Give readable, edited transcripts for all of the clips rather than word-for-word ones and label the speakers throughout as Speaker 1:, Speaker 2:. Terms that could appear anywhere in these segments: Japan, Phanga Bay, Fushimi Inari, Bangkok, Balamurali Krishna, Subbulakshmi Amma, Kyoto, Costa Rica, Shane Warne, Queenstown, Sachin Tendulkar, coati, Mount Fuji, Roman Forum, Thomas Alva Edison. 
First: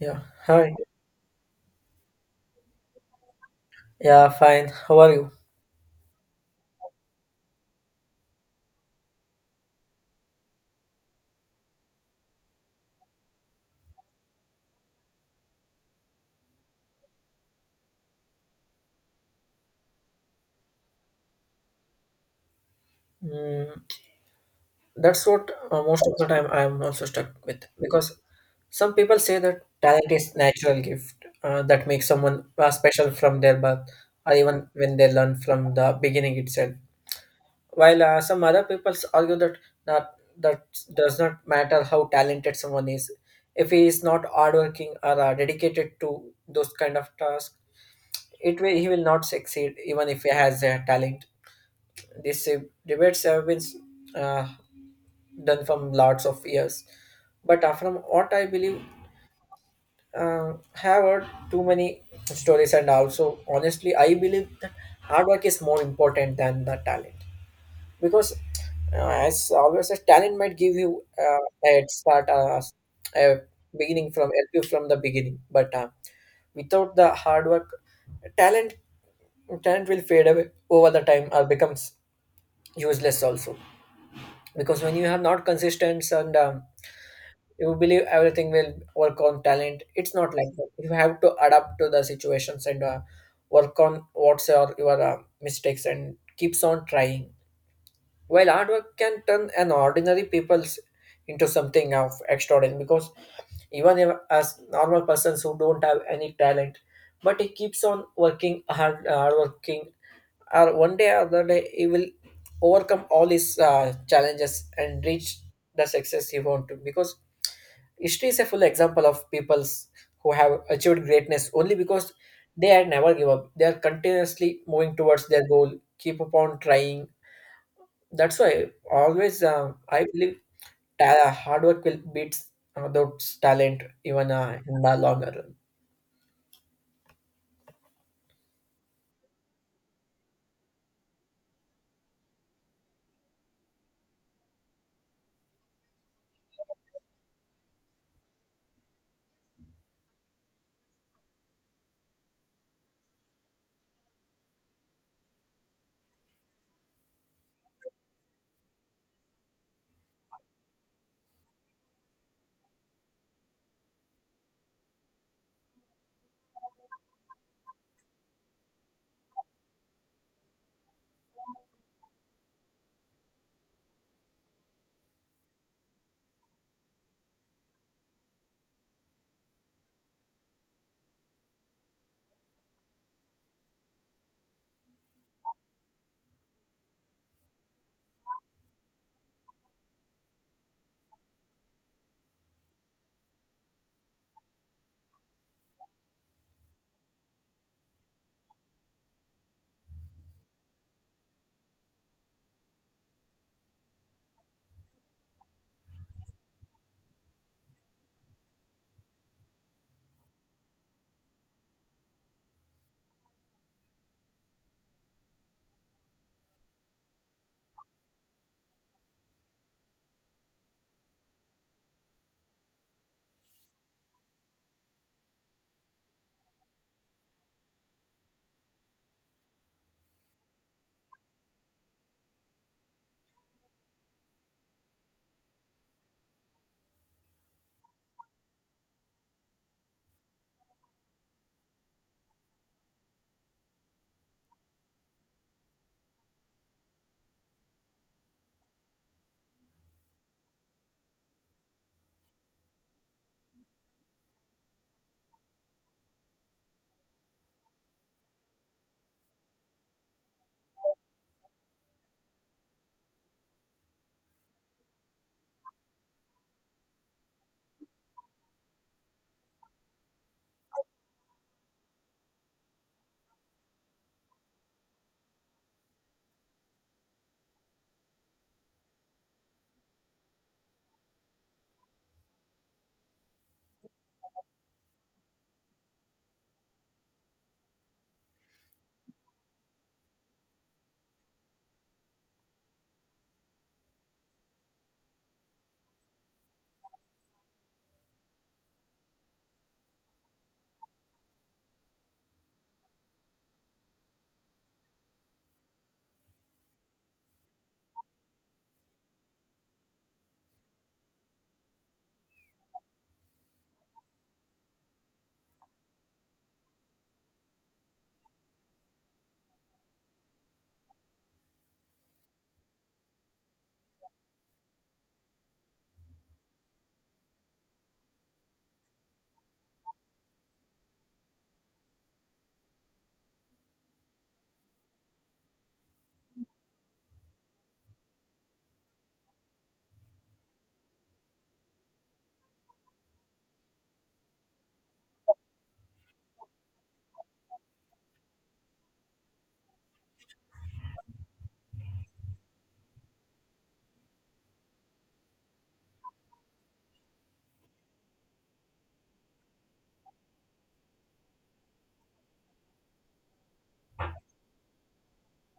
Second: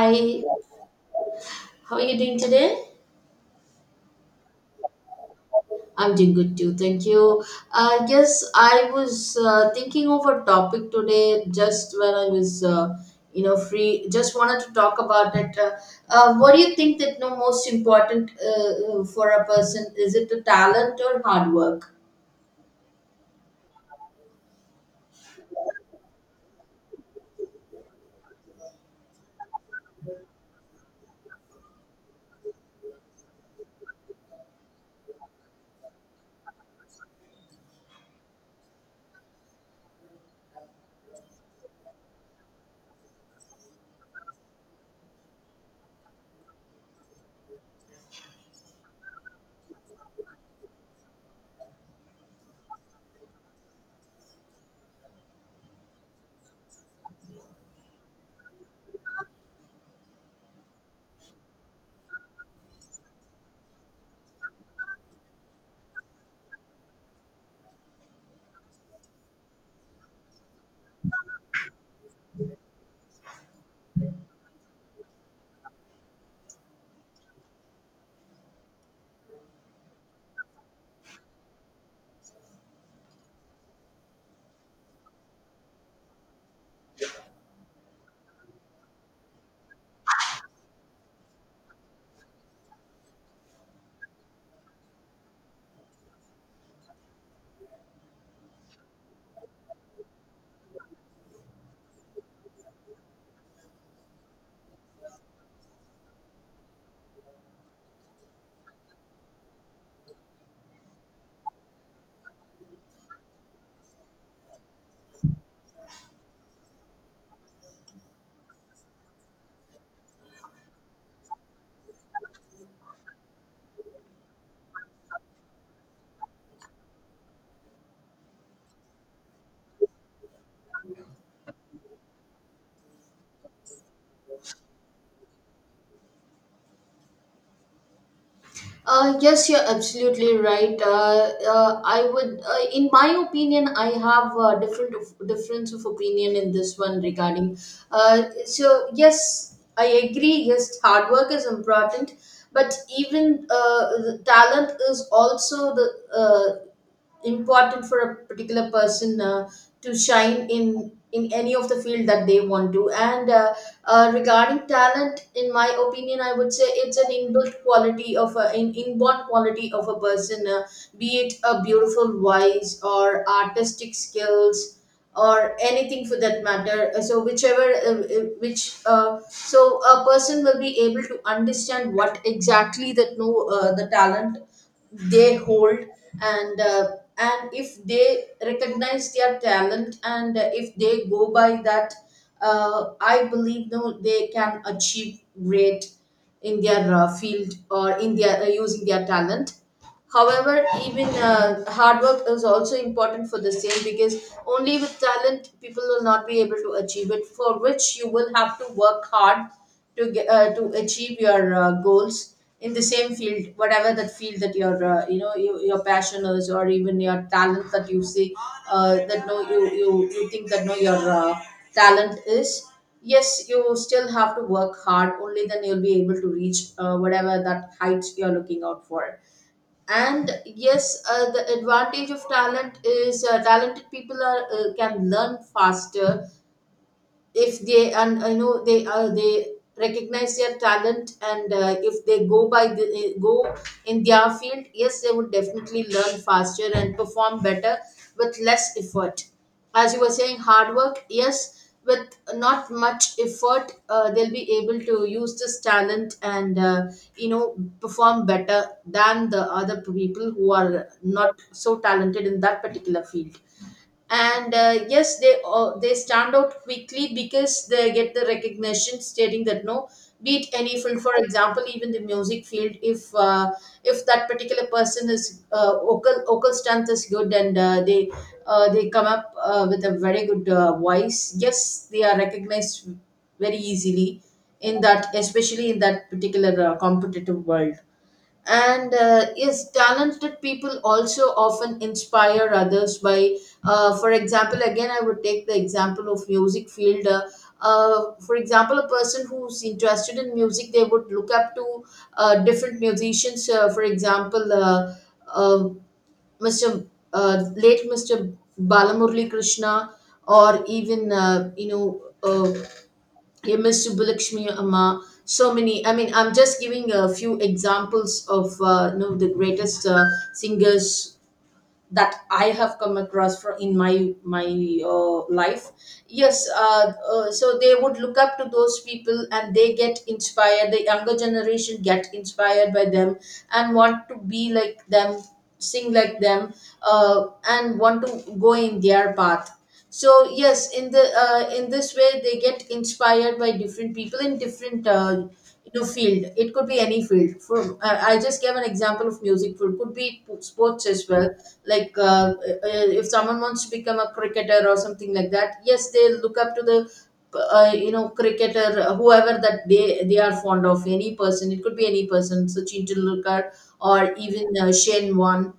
Speaker 1: Yeah, hi.
Speaker 2: how are you doing today?
Speaker 1: Yeah, fine. How are you?
Speaker 2: I'm doing good too, thank you. I guess I was thinking of a topic today just when I was, free. Just wanted to talk about it. What do you think that no most important for a person, is it the talent or hard work?
Speaker 1: Mm, that's what most of the time I'm also stuck with because some people say that talent is natural gift that makes someone special from their birth or even when they learn from the beginning itself. While some other people argue that not that does not matter how talented someone is. If he is not hardworking or dedicated to those kind of tasks, it will he will not succeed even if he has a talent. These debates have been uh, done from lots of years, but from what I believe, have heard too many stories, and also honestly, I believe that hard work is more important than the talent because, uh, as always, said, talent might give you a head start, a beginning from help you from the beginning, but without the hard work talent talent will fade away over the time or becomes useless also, because when you have not consistent and you believe everything will work on talent. It's not like that. You have to adapt to the situations and work on what's your mistakes and keeps on trying, while hard work can turn an ordinary people's into something of extraordinary, because even if, as normal persons who don't have any talent, but he keeps on working hard working, or one day or other day he will overcome all his challenges and reach the success he want to, because history is a full example of peoples who have achieved greatness only because they had never give up. They are continuously moving towards their goal, keep upon trying. That's why always I believe hard work will beat those talent, even in the longer run.
Speaker 2: Yes, you're absolutely right. I would, in my opinion, I have a difference of opinion in this one regarding. So yes, I agree. Yes, hard work is important, but even the talent is also the uh, important for a particular person to shine in any of the field that they want to, and regarding talent, in my opinion, I would say it's an inbuilt quality of a inborn quality of a person. Be it a beautiful voice or artistic skills or anything for that matter. So whichever which so a person will be able to understand what exactly that no the talent they hold, and uh, and if they recognize their talent, and if they go by that, I believe no they can achieve great in their field, or in their using their talent. However, even hard work is also important for the same, because only with talent people will not be able to achieve it. For which you will have to work hard to get, to achieve your goals in the same field, whatever that field that your your passion is, or even your talent that you see, that no you think that no your talent is. Yes, you still have to work hard. Only then you'll be able to reach whatever that height you're looking out for. And yes, the advantage of talent is talented people are can learn faster if they, and you know they recognize their talent, and if they go by go in their field, yes they would definitely learn faster and perform better with less effort. As you were saying, hard work, yes, with not much effort they'll be able to use this talent, and perform better than the other people who are not so talented in that particular field. And yes they stand out quickly because they get the recognition stating that no, beat any field. For example, even the music field, if that particular person is vocal strength is good, and they come up with a very good voice, yes they are recognized very easily in that, especially in that particular competitive world. And yes, talented people also often inspire others by for example, again I would take the example of music field. For example, a person who's interested in music, they would look up to different musicians. For example, uh, Mr., late Mr. Balamurali Krishna, or even you miss Subbulakshmi Amma, so many. I mean, I'm just giving a few examples of the greatest singers that I have come across for in my life. Yes, So they would look up to those people and they get inspired. The younger generation get inspired by them and want to be like them, sing like them, and want to go in their path. So yes, in the in this way they get inspired by different people in different. Field, it could be any field. For I just gave an example of music, for could be sports as well, like if someone wants to become a cricketer or something like that, yes they look up to the cricketer, whoever that they are fond of. Any person, it could be any person, Sachin Tendulkar or even Shane Warne,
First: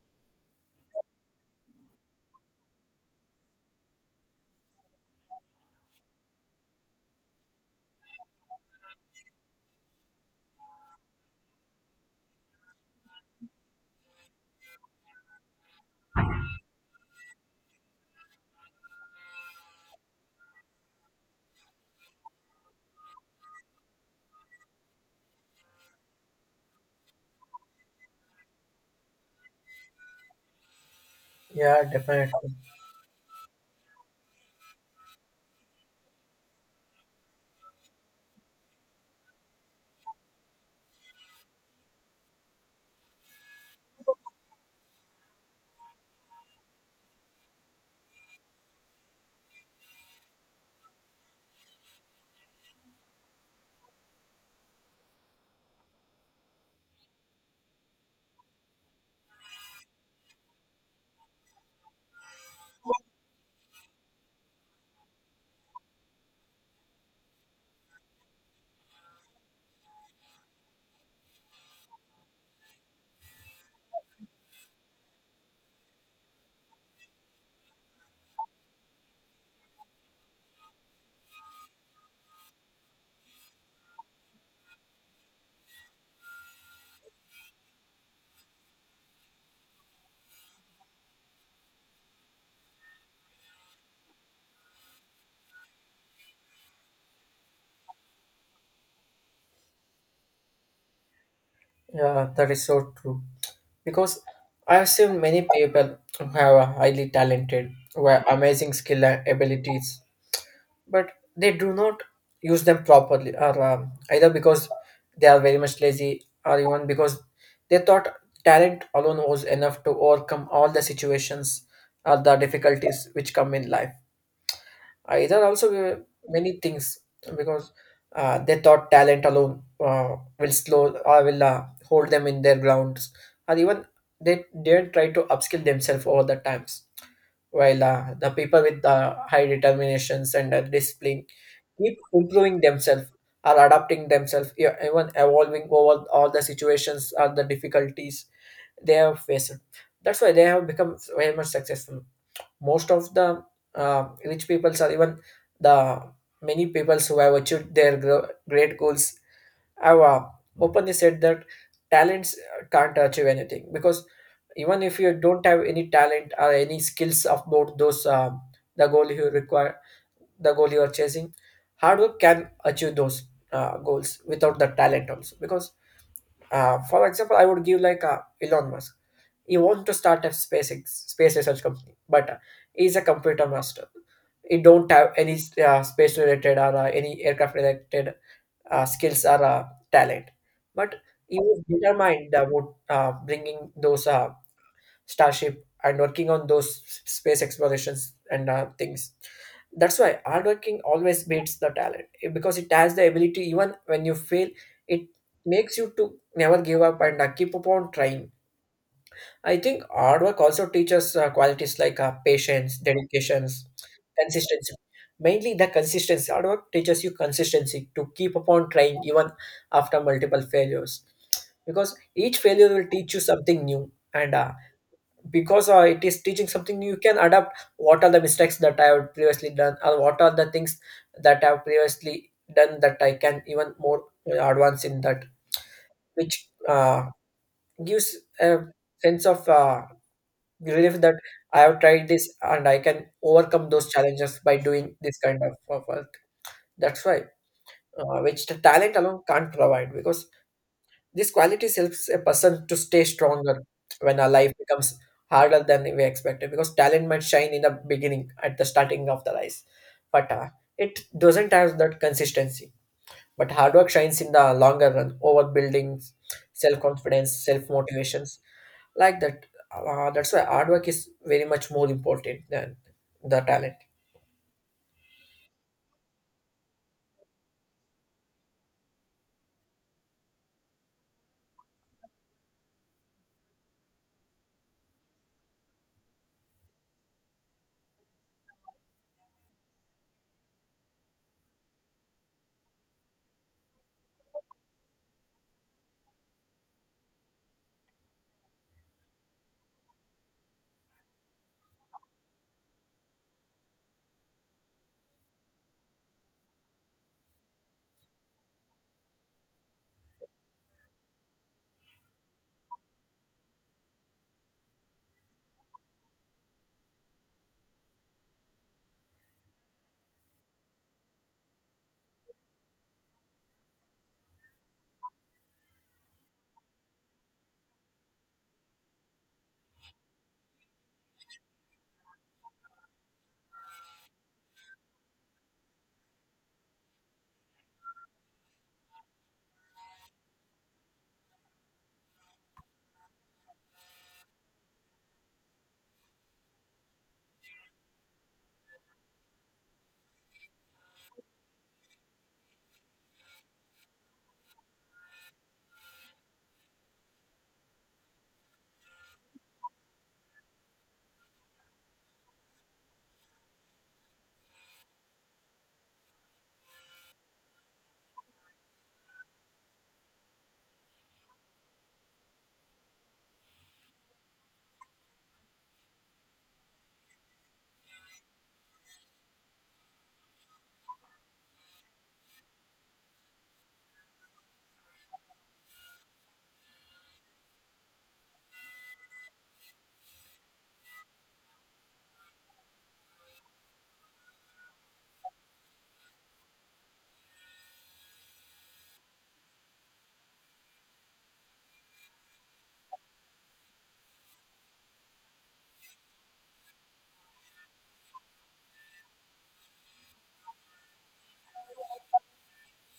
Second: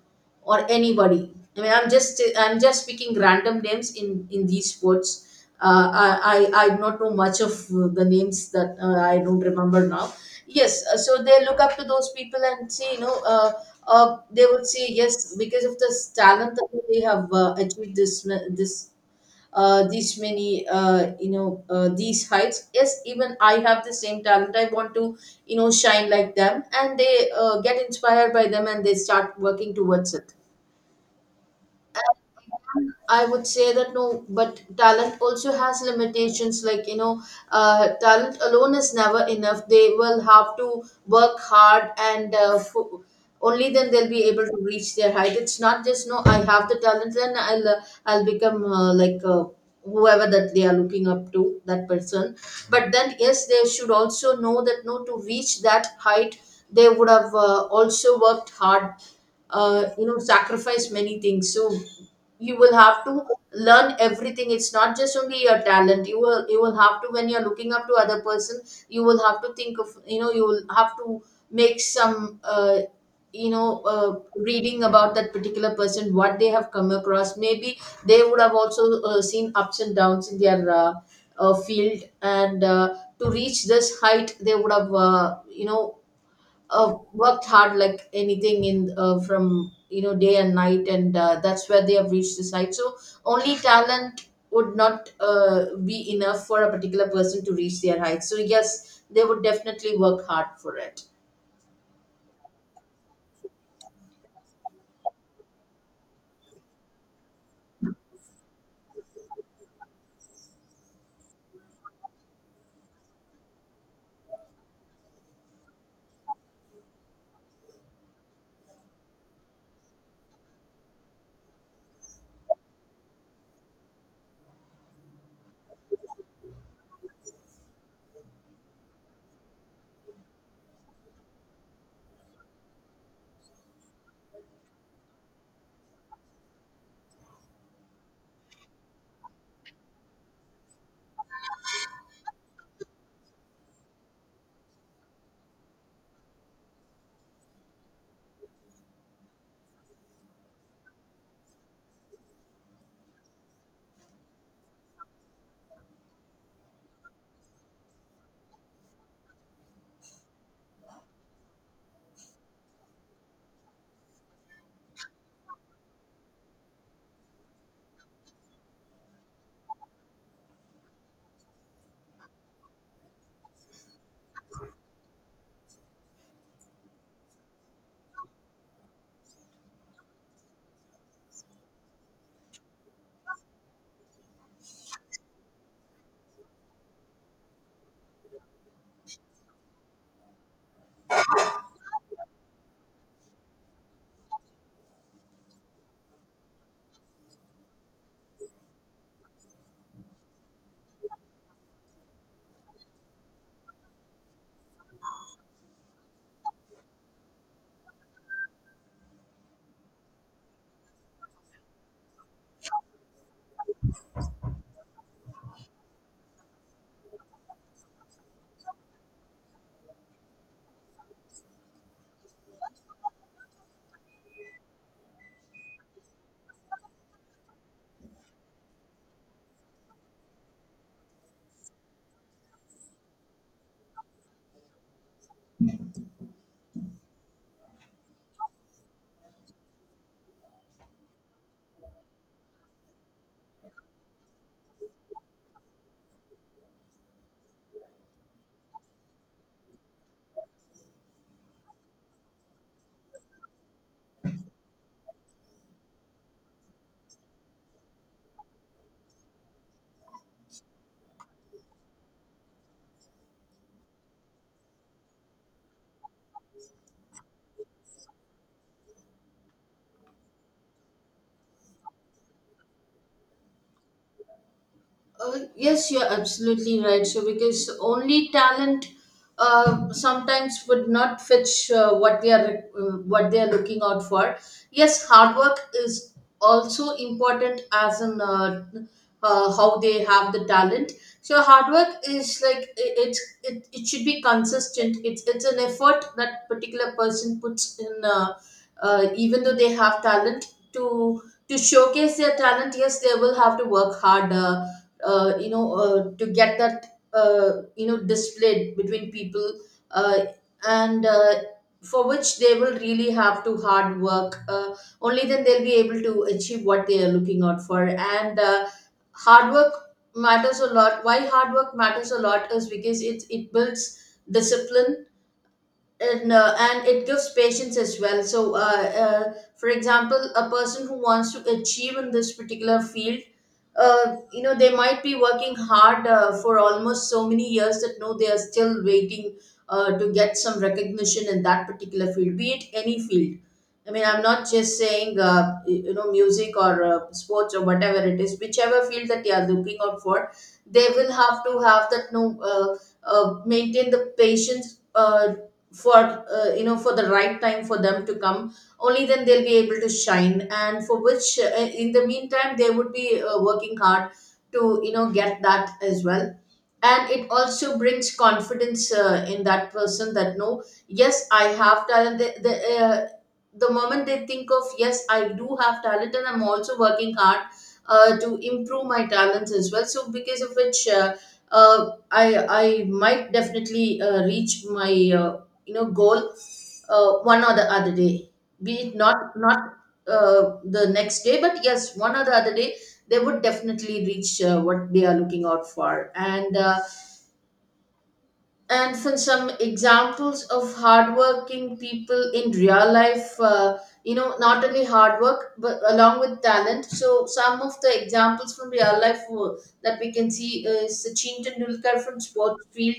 Speaker 2: or anybody. I mean, I'm just picking random names in these sports. uh, I, I don't know much of the names that I don't remember now. Yes, So they look up to those people and say, you know, they would say yes, because of the talent that they have achieved this these many these heights. Yes, even I have the same talent. I want to, you know, shine like them, and they get inspired by them and they start working towards it.
Speaker 1: Yeah, definitely.
Speaker 2: I would say that no, but talent also has limitations. Like, you know, talent alone is never enough. They will have to work hard, and only then they'll be able to reach their height. It's not just, no, I have the talent, then I'll become like whoever that they are looking up to, that person. But then, yes, they should also know that, no, to reach that height, they would have also worked hard, sacrificed many things. So you will have to learn everything. It's not just only your talent. You will you will have to, when you're looking up to other person, you will have to think of, you know, you will have to make some you know uh, reading about that particular person, what they have come across. Maybe they would have also seen ups and downs in their field, and to reach this height they would have worked hard like anything in from, you know, day and night. And that's where they have reached this height. So only talent would not be enough for a particular person to reach their height, so yes, they would definitely work hard for it.
Speaker 1: Yeah, that is so true. Because I have seen many people who have a highly talented, who have amazing skill and abilities, but they do not use them properly, or either because they are very much lazy, or even because they thought talent alone was enough to overcome all the situations or the difficulties which come in life. There are also many things because they thought talent alone will slow or will hold them in their grounds, or even they didn't try to upskill themselves over the times. While the people with high determinations and discipline keep improving themselves or adapting themselves, even evolving over all the situations or the difficulties they have faced. That's why they have become very much successful. Most of the rich peoples, or even the many peoples who have achieved their great goals have openly said that talents can't achieve anything, because even if you don't have any talent or any skills about those the goal you require, the goal you are chasing, hard work can achieve those goals without the talent also. Because for example, I would give like Elon Musk. He want to start a space research company, but he's a computer master. It don't have any space related or any aircraft related skills or talent, but he was determined about bringing those starship and working on those space explorations and things. That's why hard working always beats the talent, because it has the ability even when you fail. It makes you to never give up and keep upon trying. I think hard work also teaches qualities like patience, dedications, consistency. Mainly the consistency. Hard work teaches you consistency to keep upon trying even after multiple failures. Because each failure will teach you something new. And because it is teaching something new, you can adapt what are the mistakes that I have previously done, or what are the things that I have previously done that I can even more advance in that, which gives a sense of relief that I have tried this and I can overcome those challenges by doing this kind of work. That's why, which the talent alone can't provide, because these qualities helps a person to stay stronger when our life becomes harder than we expected. Because talent might shine in the beginning at the starting of the rise, but it doesn't have that consistency. But hard work shines in the longer run over building self-confidence, self-motivations, like that. That's why hard work is very much more important than the talent.
Speaker 2: Yes, you're absolutely right. So, because only talent sometimes would not fetch what they are looking out for. Yes, hard work is also important as an how they have the talent. So, hard work is like it should be consistent. It's an effort that particular person puts in, even though they have talent to to showcase their talent. Yes, they will have to work harder to get that, displayed between people, uh, and for which they will really have to hard work. Only then they'll be able to achieve what they are looking out for, and hard work matters a lot. Why hard work matters a lot is because it builds discipline, and it gives patience as well. So uh, for example, a person who wants to achieve in this particular field, they might be working hard for almost so many years that no they are still waiting to get some recognition in that particular field, be it any field. I mean, I'm not just saying music or sports or whatever it is, whichever field that they are looking out for, they will have to have that no, uh, maintain the patience for for the right time for them to come. Only then they'll be able to shine, and for which in the meantime they would be working hard to, you know, get that as well. And it also brings confidence in that person that no, yes I have talent. The the moment they think of yes I do have talent and I'm also working hard to improve my talents as well, so because of which I might definitely reach my uh, goal one or the other day. Be it not the next day, but yes, one or the other day they would definitely reach what they are looking out for. And for some examples of hardworking people in real life, not only hard work but along with talent, so some of the examples from real life that we can see is Sachin Tendulkar from sports field,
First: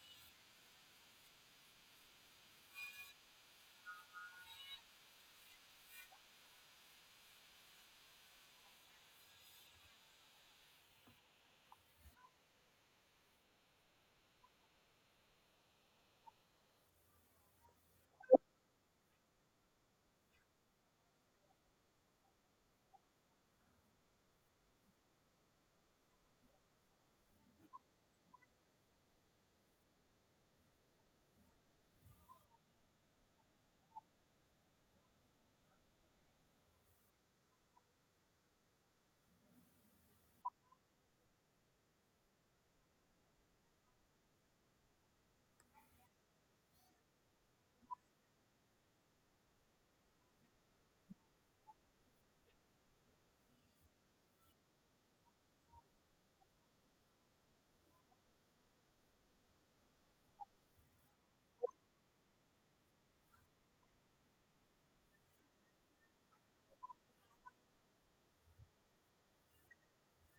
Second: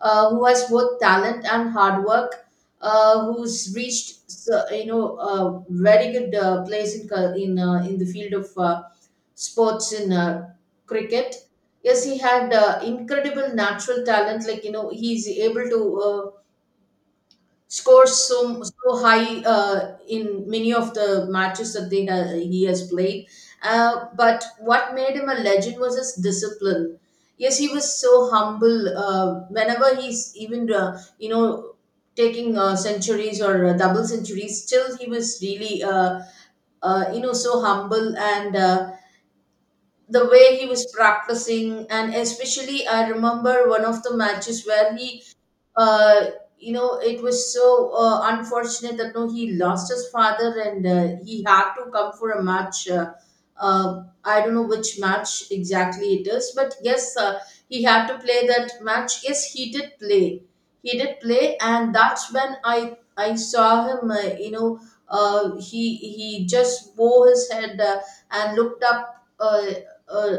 Speaker 2: who has both talent and hard work, who's reached so, you know, a very good place in in the field of sports, in cricket. Yes, he had incredible natural talent. Like, you know, he's able to score so high in many of the matches that he has played. But what made him a legend was his discipline. Yes, he was so humble. Whenever he's even taking centuries or double centuries, still he was really so humble and. The way he was practicing, and especially I remember one of the matches where he uh, it was so unfortunate that no, he lost his father, and he had to come for a match. I don't know which match exactly it is, but yes, he had to play that match. Yes, he did play. He did play, and that's when I saw him. He just bowed his head and looked up. Uh,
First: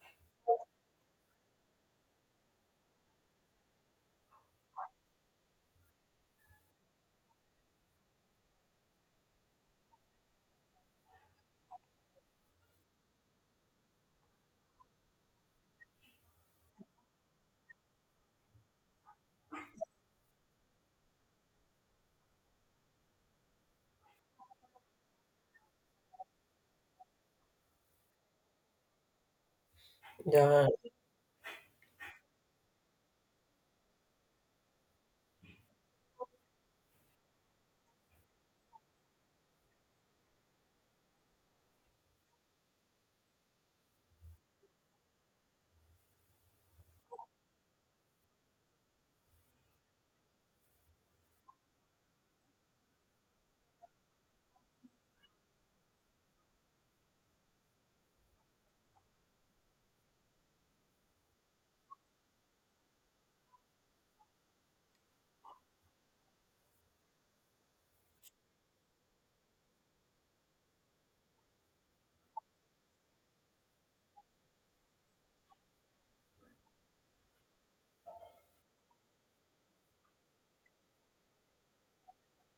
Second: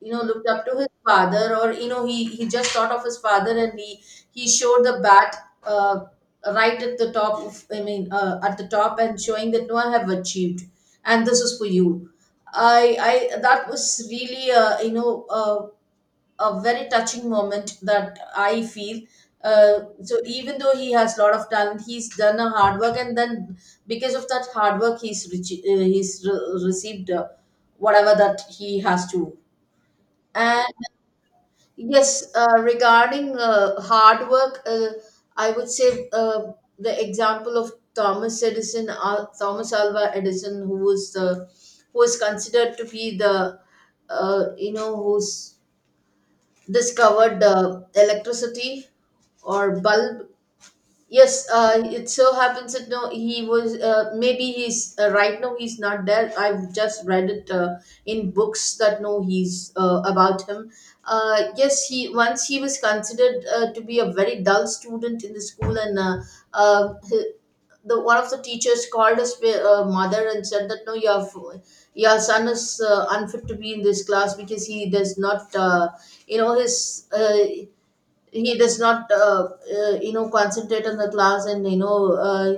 Speaker 2: Looked up to his father, or you know, he just thought of his father, and he showed the bat uh, right at the top of, I mean, at the top, and showing that no, I have achieved, and this is for you I That was really a very touching moment that I feel. So even though he has a lot of talent, he's done a hard work, and then because of that hard work, he's rich. Received whatever that he has to.
Speaker 1: Yeah.
Speaker 2: And yes, regarding hard work, I would say the example of Thomas Edison, Thomas Alva Edison, who was considered to be the, who's discovered electricity or bulb. Yes, it so happens that no, he was maybe he's right now he's not there. I've just read it in books that no, he's about him. Yes, he once he was considered to be a very dull student in the school, and uh, he- the one of the teachers called his mother and said that no, your son is unfit to be in this class because he does not, you know, his. He does not concentrate on the class, and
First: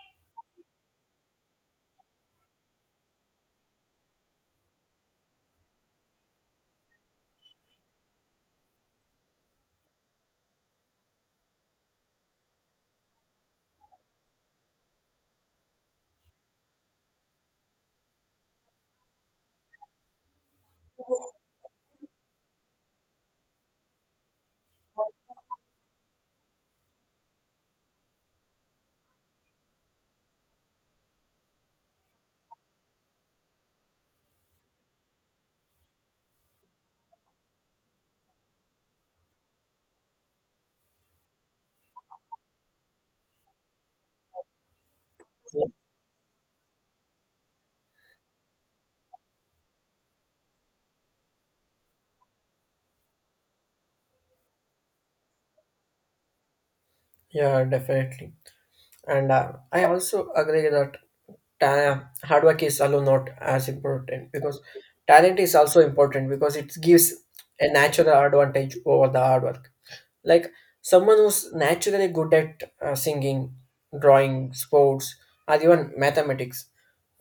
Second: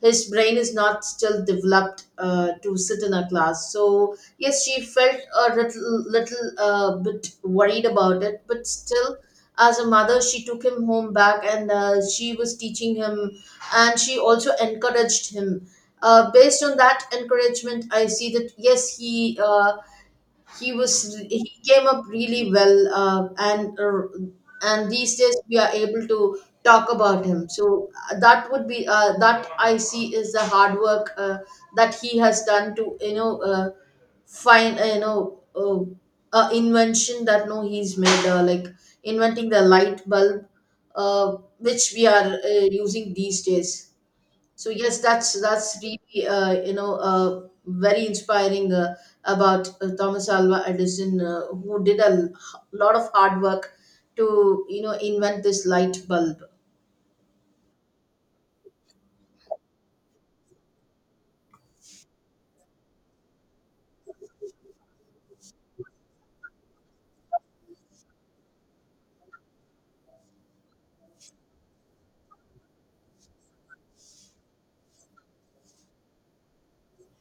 Speaker 2: his brain is not still developed to sit in a class. So yes, she felt a little bit worried about it, but still, as a mother, she took him home back, and she was teaching him, and she also encouraged him. Based on that encouragement, I see that yes, he was he came up really well, and these days we are able to talk about him. So that would be that I see is the hard work that he has done to find a invention that no, he's made, like inventing the light bulb, uh, which we are using these days. So yes, that's really very inspiring about Thomas Alva Edison, who did a l- lot of hard work to you know invent this light bulb.
Speaker 1: Yeah, definitely. And I also agree that hard work is alone not as important, because talent is also important because it gives a natural advantage over the hard work. Like someone who's naturally good at singing, drawing, sports, or even mathematics,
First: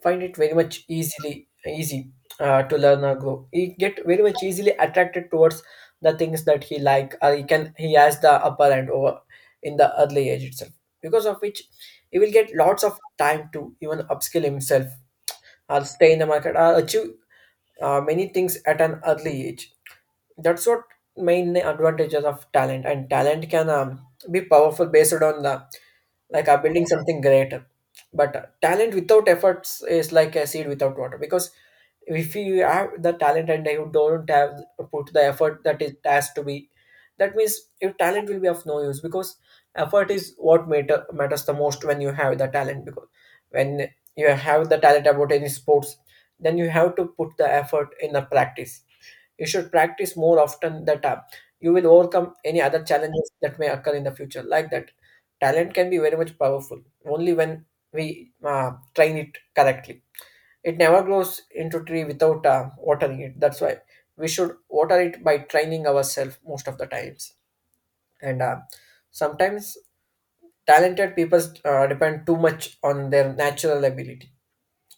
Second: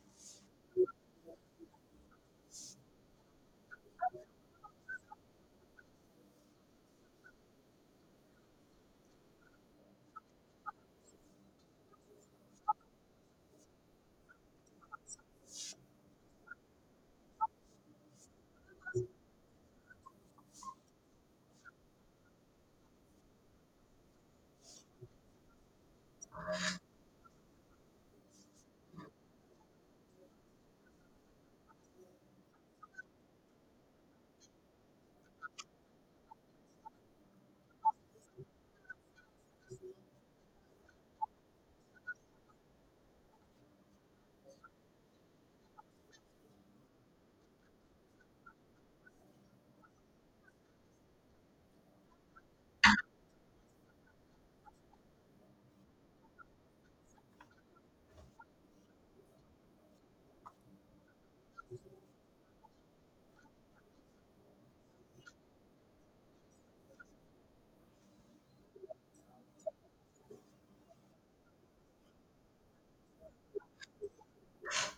Speaker 1: find it very much easily easy to learn or grow. He get very much easily attracted towards the things that he like, or he can, he has the upper hand over in the early age itself. Because of which, he will get lots of time to even upskill himself or stay in the market or achieve many things at an early age. That's what main advantages of talent. And talent can be powerful based on the, like, are building something greater. But talent without efforts is like a seed without water, because if you have the talent and you don't have put the effort that it has to be, that means your talent will be of no use. Because effort is what matters the most when you have the talent. Because when you have the talent about any sports, then you have to put the effort in the practice. You should practice more often, that you will overcome any other challenges that may occur in the future. Like that, talent can be very much powerful only when we train it correctly. It never grows into tree without watering it. That's why we should water it by training ourselves most of the times. And sometimes talented people depend too much on their natural ability,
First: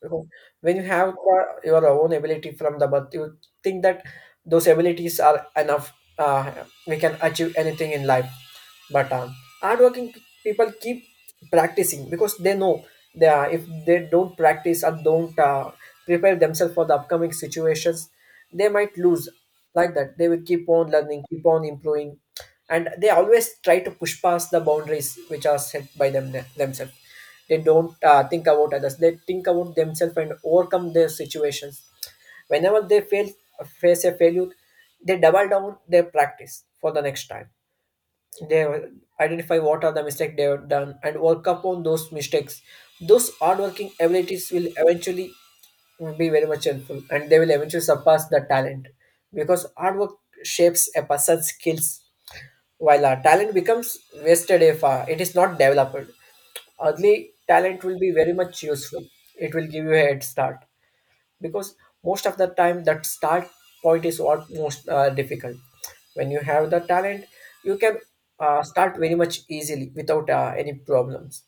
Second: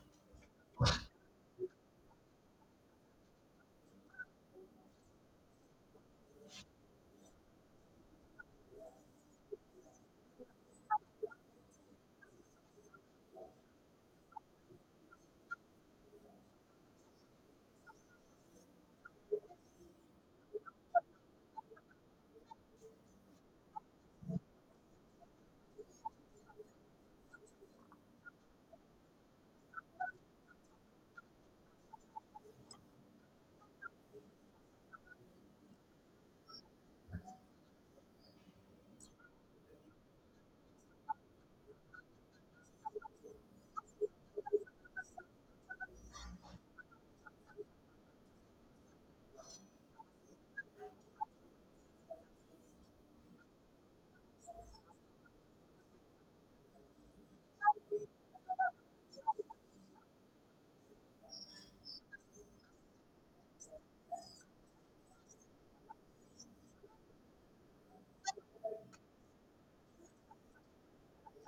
Speaker 1: because when you have your own ability from the birth, you think that those abilities are enough. We can achieve anything in life. But hardworking people keep practicing, because they know they are, if they don't practice or don't prepare themselves for the upcoming situations, they might lose. Like that, they will keep on learning, keep on improving, and they always try to push past the boundaries which are set by them themselves. They don't think about others. They think about themselves and overcome their situations whenever they fail, face a failure. They double down their practice for the next time. They identify what are the mistakes they have done and work upon those mistakes. Those hardworking abilities will eventually be very much helpful, and they will eventually surpass the talent, because hard work shapes a person's skills, while our talent becomes wasted if it is not developed. Early talent will be very much useful. It will give you a head start, because most of the time that start point is what most difficult. When you have the talent, you can start very much easily without any problems.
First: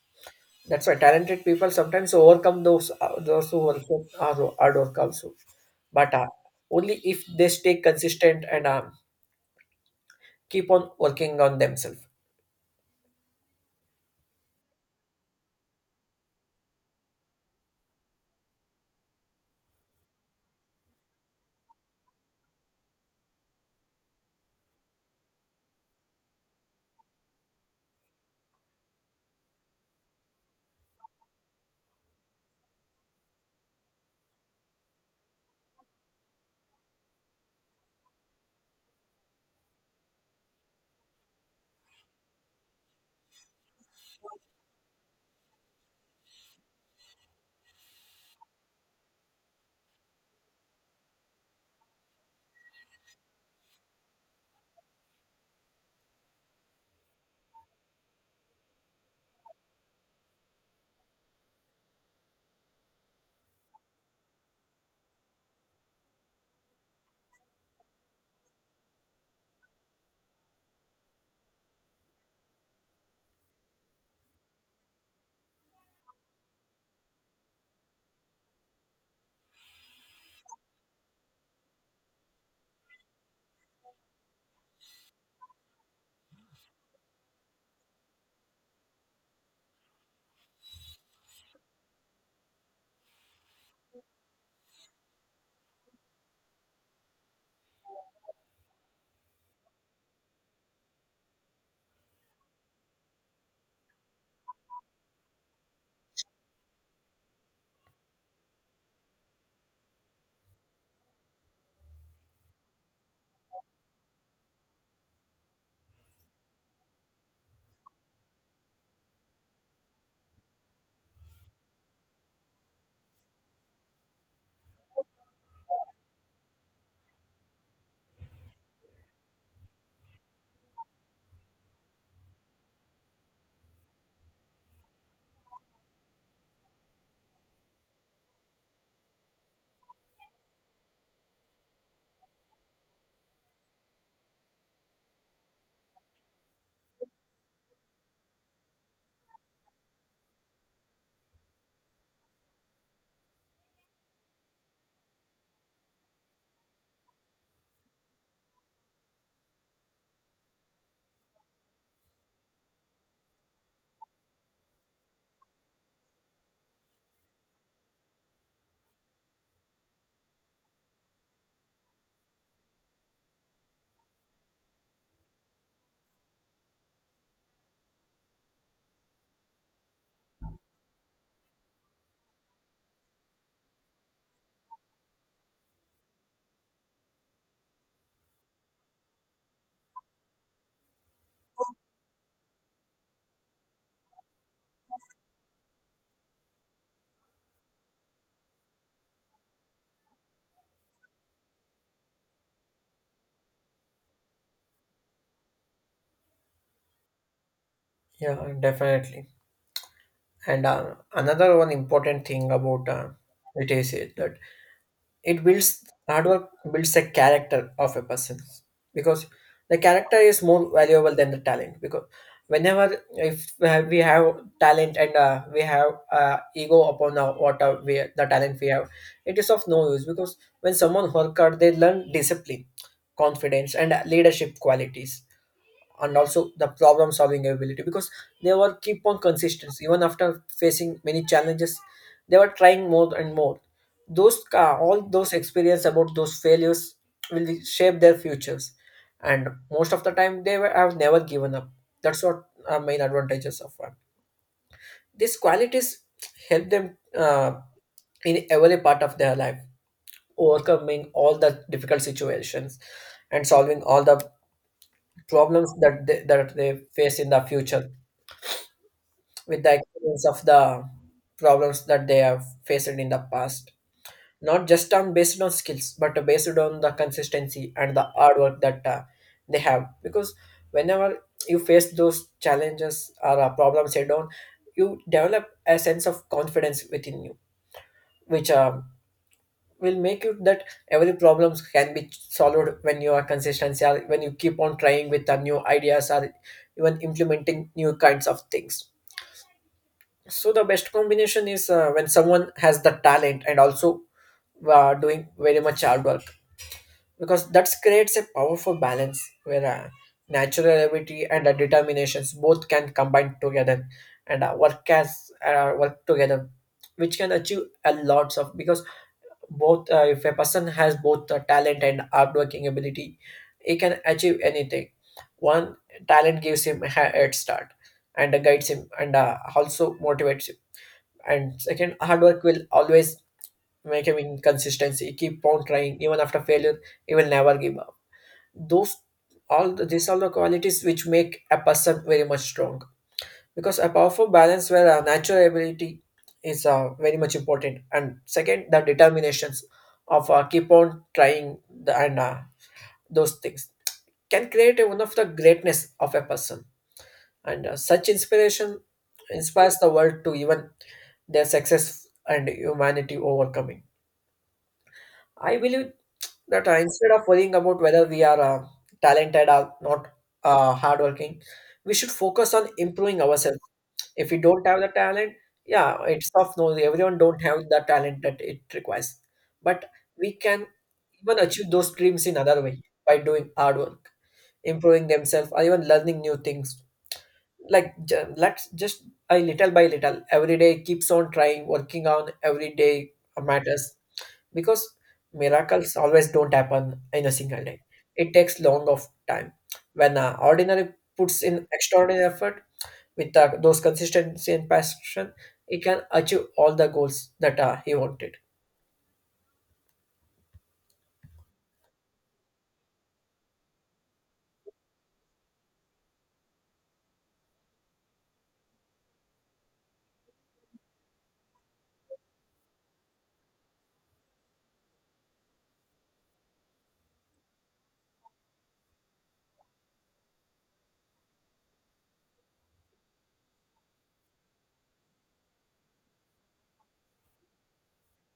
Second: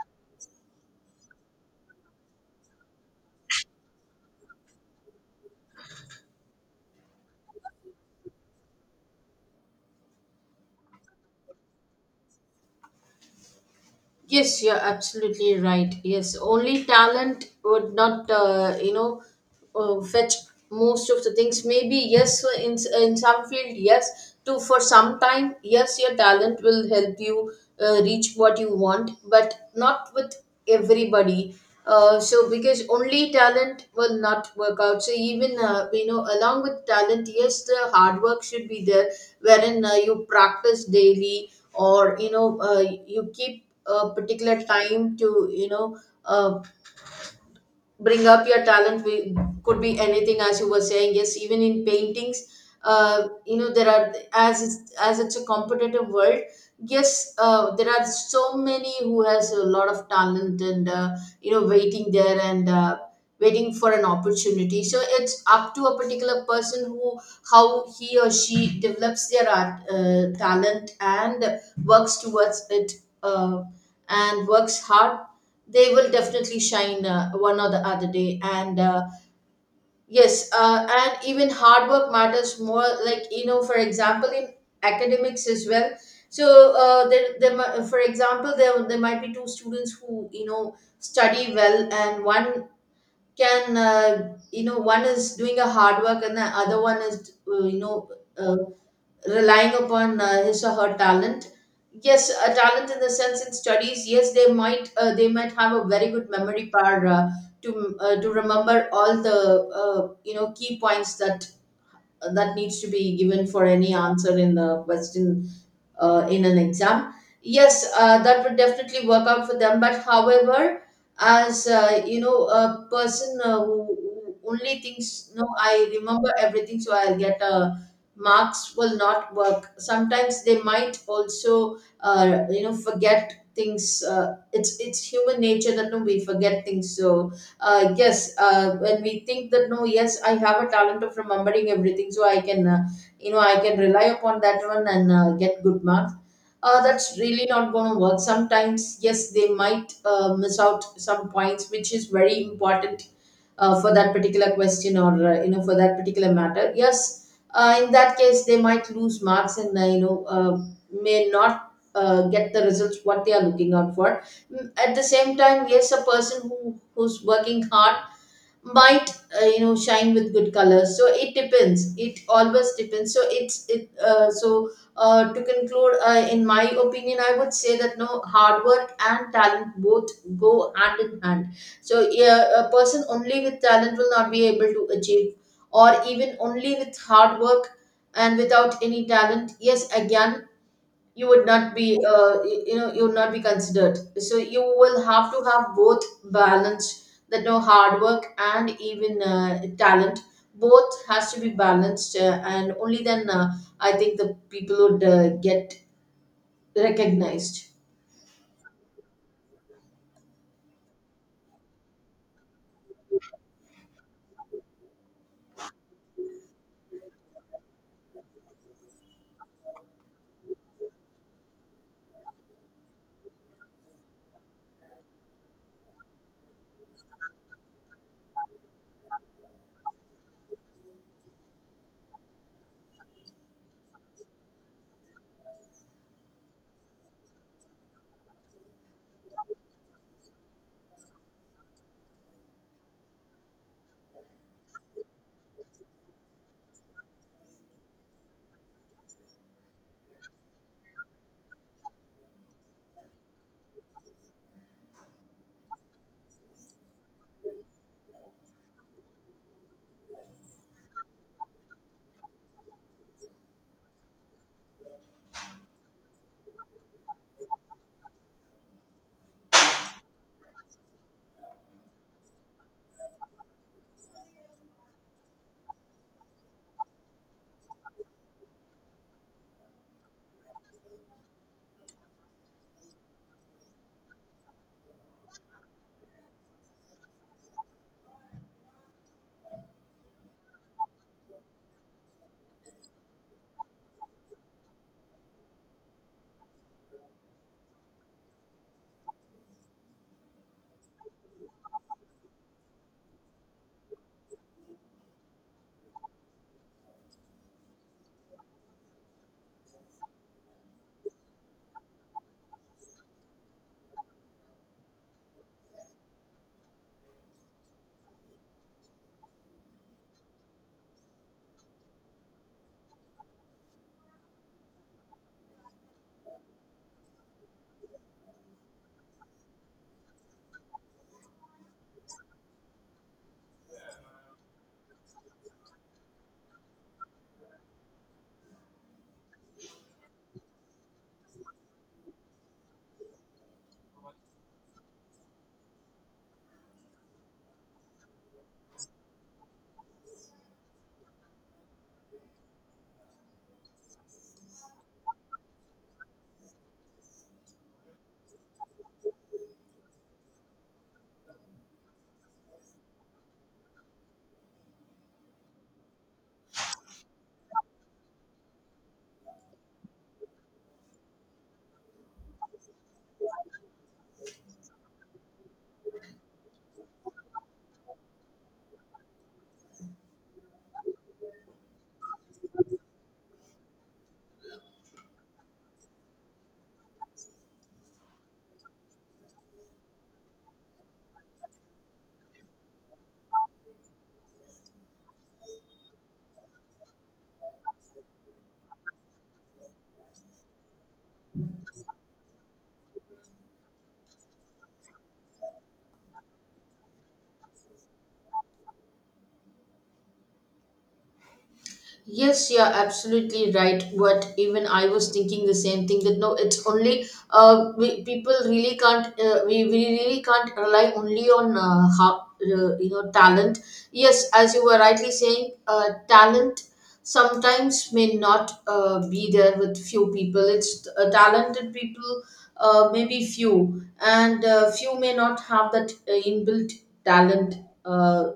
Speaker 1: That's why talented people sometimes overcome those who also are so hard work also, but only if they stay consistent and keep on working on themselves.
Speaker 2: Yes, you're absolutely right. Yes, only talent would not, fetch most of the things. Maybe yes, for in some field, yes. To for some time, yes, your talent will help you reach what you want, but not with everybody. So because only talent will not work out. So even along with talent, yes, the hard work should be there, wherein you practice daily, or you keep a particular time to uh, bring up your talent. Could be anything, as you were saying. Yes, even in paintings, there are, as it's a competitive world. Yes, there are so many who has a lot of talent, and waiting there, and waiting for an opportunity. So it's up to a particular person, who how he or she develops their art, talent, and works towards it, uh, and works hard. They will definitely shine one or the other day. And yes, and even hard work matters more, like you know, for example, in academics as well. So for example, there might be two students who you know study well, and one can one is doing a hard work, and the other one is uh, relying upon his or her talent. Yes, a talent in the sense in studies, yes, they might have a very good memory power to remember all the key points that that needs to be given for any answer in the question, in an exam. Yes, that would definitely work out for them. But however, as a person who only thinks, no, I remember everything, so I'll get marks will not work. Sometimes they might also, forget things. It's human nature that no, we forget things. So yes, when we think that no, yes, I have a talent of remembering everything, so I can. I can rely upon that one and get good marks. That's really not going to work. Sometimes yes, they might miss out some points which is very important for that particular question, or for that particular matter. Yes, in that case, they might lose marks, and may not get the results what they are looking out for. Mm, at the same time, yes, a person who's working hard might shine with good colors. So it depends, it always depends. So it's it so to conclude, in my opinion, I would say that no, hard work and talent both go hand in hand. So yeah, a person only with talent will not be able to achieve, or even only with hard work and without any talent. Yes, again, you would not be you know, you would not be considered. So you will have to have both, balance that no, hard work and even talent, both has to be balanced, and only then, I think the people would get recognized.
Speaker 1: Yeah, definitely. And another one important thing about it is it that it builds, hard work builds the character of a person, because the character is more valuable than the talent. Because whenever if we have talent and we have ego upon what we, the talent we have, it is of no use. Because when someone work hard, they learn discipline, confidence, and leadership qualities, and also the problem solving ability, because they were keep on consistent. Even after facing many challenges, they were trying more and more. Those all those experience about those failures will shape their futures, and most of the time they were, have never given up. That's what are main advantages of one. These qualities help them in every part of their life, overcoming all the difficult situations and solving all the problems that they face in the future with the experience of the problems that they have faced in the past. Not just on based on skills, but based on the consistency and the hard work that they have. Because whenever you face those challenges or problems head on, you develop a sense of confidence within you, which will make you that every problems can be solved when you are consistency, or when you keep on trying with the new ideas or even implementing new kinds of things. So the best combination is when someone has the talent and also doing very much hard work, because that creates a powerful balance where natural ability and determinations both can combine together and work as work together, which can achieve a lots of. Because both, if a person has both the talent and hard working ability, he can achieve anything. One, talent gives him a head start and guides him and also motivates him, and second, hard work will always make him inconsistency, keep on trying even after failure. He will never give up. Those all the, these are the qualities which make a person very much strong, because a powerful balance where a natural ability is very much important, and second the determinations of keep on trying, and those things can create one of the greatness of a person. And such inspiration inspires the world to even their success and humanity overcoming. I believe that instead of worrying about whether we are talented or not hardworking, we should focus on improving ourselves. If we don't have the talent, yeah, it's tough. No, everyone don't have the talent that it requires, but we can even achieve those dreams in other way by doing hard work, improving themselves, or even learning new things. Like let's just a little by little every day, keeps on trying, working on every day matters. Because miracles always don't happen in a single day. It takes long of time. When ordinary puts in extraordinary effort with those consistency and passion, he can achieve all the goals that he wanted.
Speaker 2: Yes, you're absolutely right. But even I was thinking the same thing that no, it's only people really can't we really can't rely only on how, you know talent. Yes, as you were rightly saying, talent sometimes may not be there with few people. It's talented people, maybe few, and few may not have that inbuilt talent uh,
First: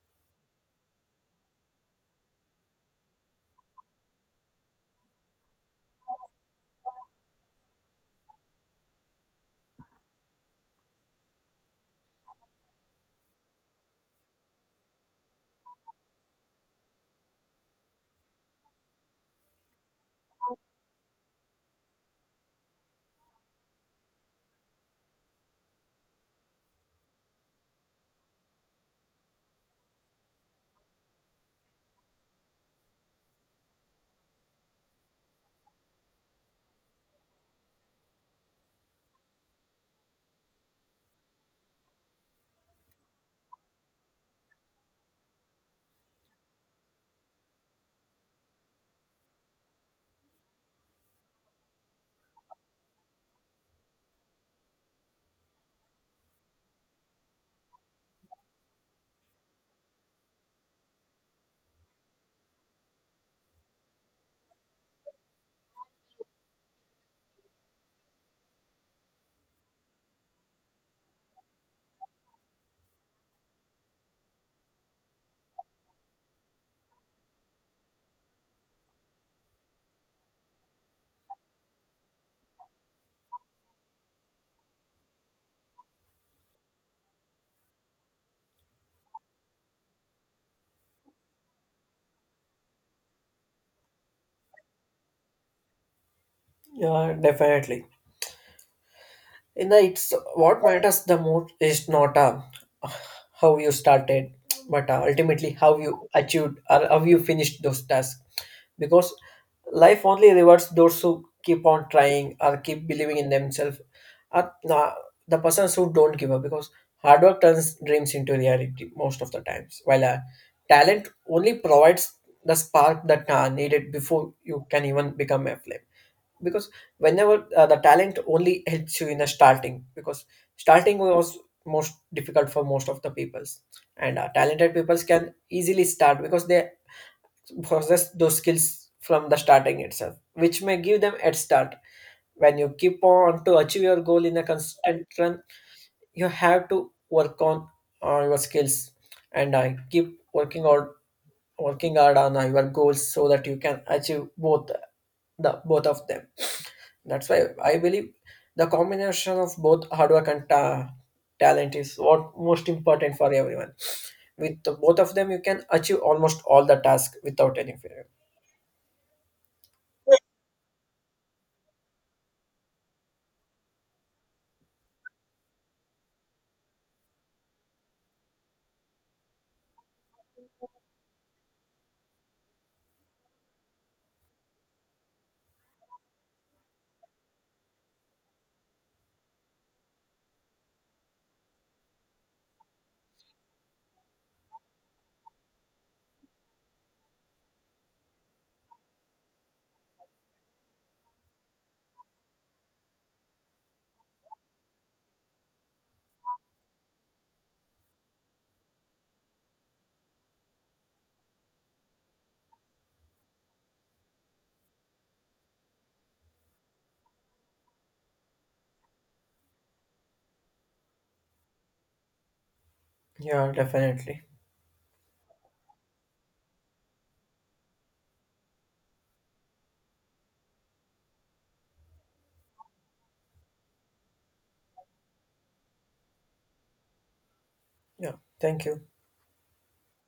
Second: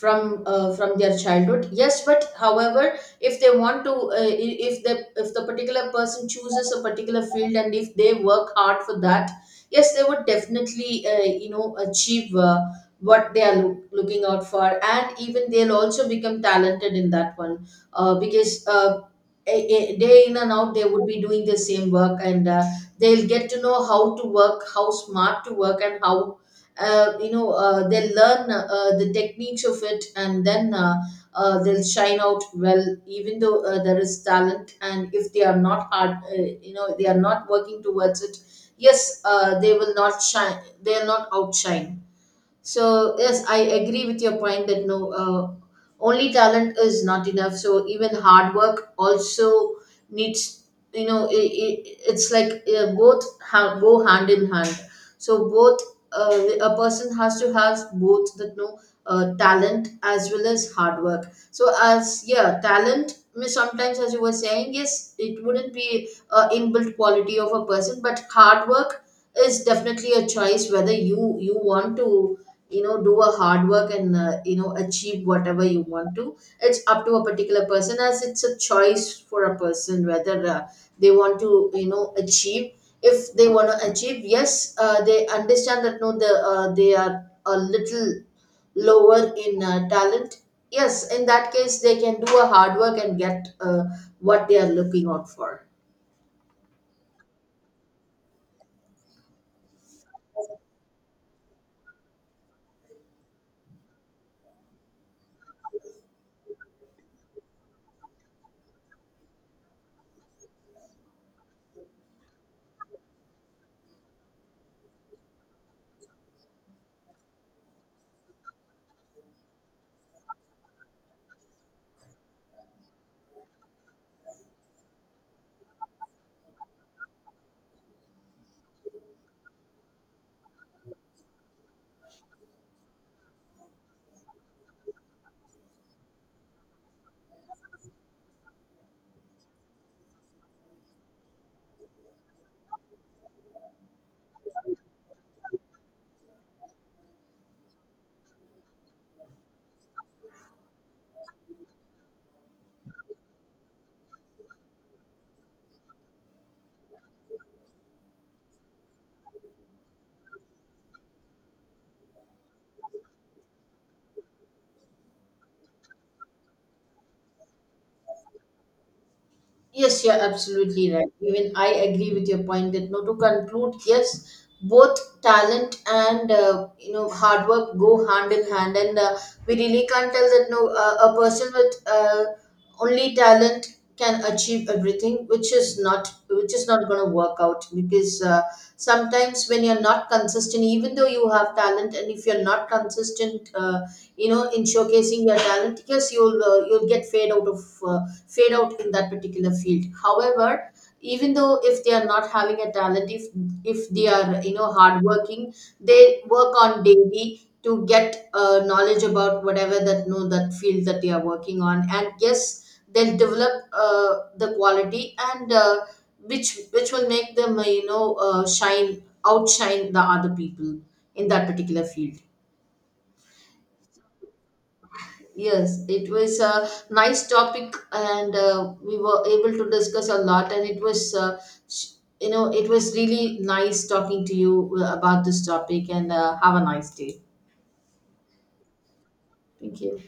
Speaker 2: from their childhood. Yes, but however, if they want to if the particular person chooses a particular field, and if they work hard for that, yes, they would definitely achieve what they are looking out for, and even they'll also become talented in that one. Because day in and out, they would be doing the same work, and they'll get to know how to work, how smart to work, and how they'll learn the techniques of it, and then they'll shine out well. Even though there is talent, and if they are not hard, they are not working towards it, yes, they will not shine, they are not outshine. So yes, I agree with your point that no, only talent is not enough. So even hard work also needs, you know, I it's like both go hand in hand. So both, a person has to have both that no, talent as well as hard work. So as yeah, talent means, sometimes as you were saying, yes, it wouldn't be a inbuilt quality of a person, but hard work is definitely a choice, whether you want to you know do a hard work, and achieve whatever you want to. It's up to a particular person, as it's a choice for a person, whether they want to you know achieve. If they want to achieve, yes, they understand that no, they are a little lower in talent. Yes, in that case, they can do a hard work and get what they are looking out for.
Speaker 1: Yeah, definitely. You know, it's what matters the most is not how you started, but ultimately how you achieved or how you finished those tasks. Because life only rewards those who keep on trying or keep believing in themselves, or the persons who don't give up. Because hard work turns dreams into reality most of the times, while talent only provides the spark that needed before you can even become a flame. Because whenever the talent only helps you in the starting, because starting was most difficult for most of the peoples. And talented peoples can easily start because they possess those skills from the starting itself, which may give them head start. When you keep on to achieve your goal in a constant run, you have to work on your skills and keep working on, working hard on your goals, so that you can achieve both, the both of them. That's why I believe the combination of both hard work and talent is what most important for everyone. With the both of them, you can achieve almost all the task without any failure.
Speaker 2: Yes, you're absolutely right. Even I agree with your point that no, to conclude, yes, both talent and hard work go hand in hand, and we really can't tell that no, a person with only talent can achieve everything, which is not going to work out because sometimes when you're not consistent, even though you have talent, and if you're not consistent. In showcasing your talent, yes, you'll get fade out of uh, fade out in that particular field. However, even though if they are not having a talent, if they are you know hardworking, they work on daily to get knowledge about whatever that know that field that they are working on. And yes, they'll develop the quality, and which will make them shine, outshine the other people in that particular field.
Speaker 1: Yeah, definitely.
Speaker 2: Yes, it was a nice topic, and we were able to discuss a lot. And it was, sh- you know, it was really nice talking to you about this topic. And have a nice day.
Speaker 1: Yeah, thank you.
Speaker 2: Thank you.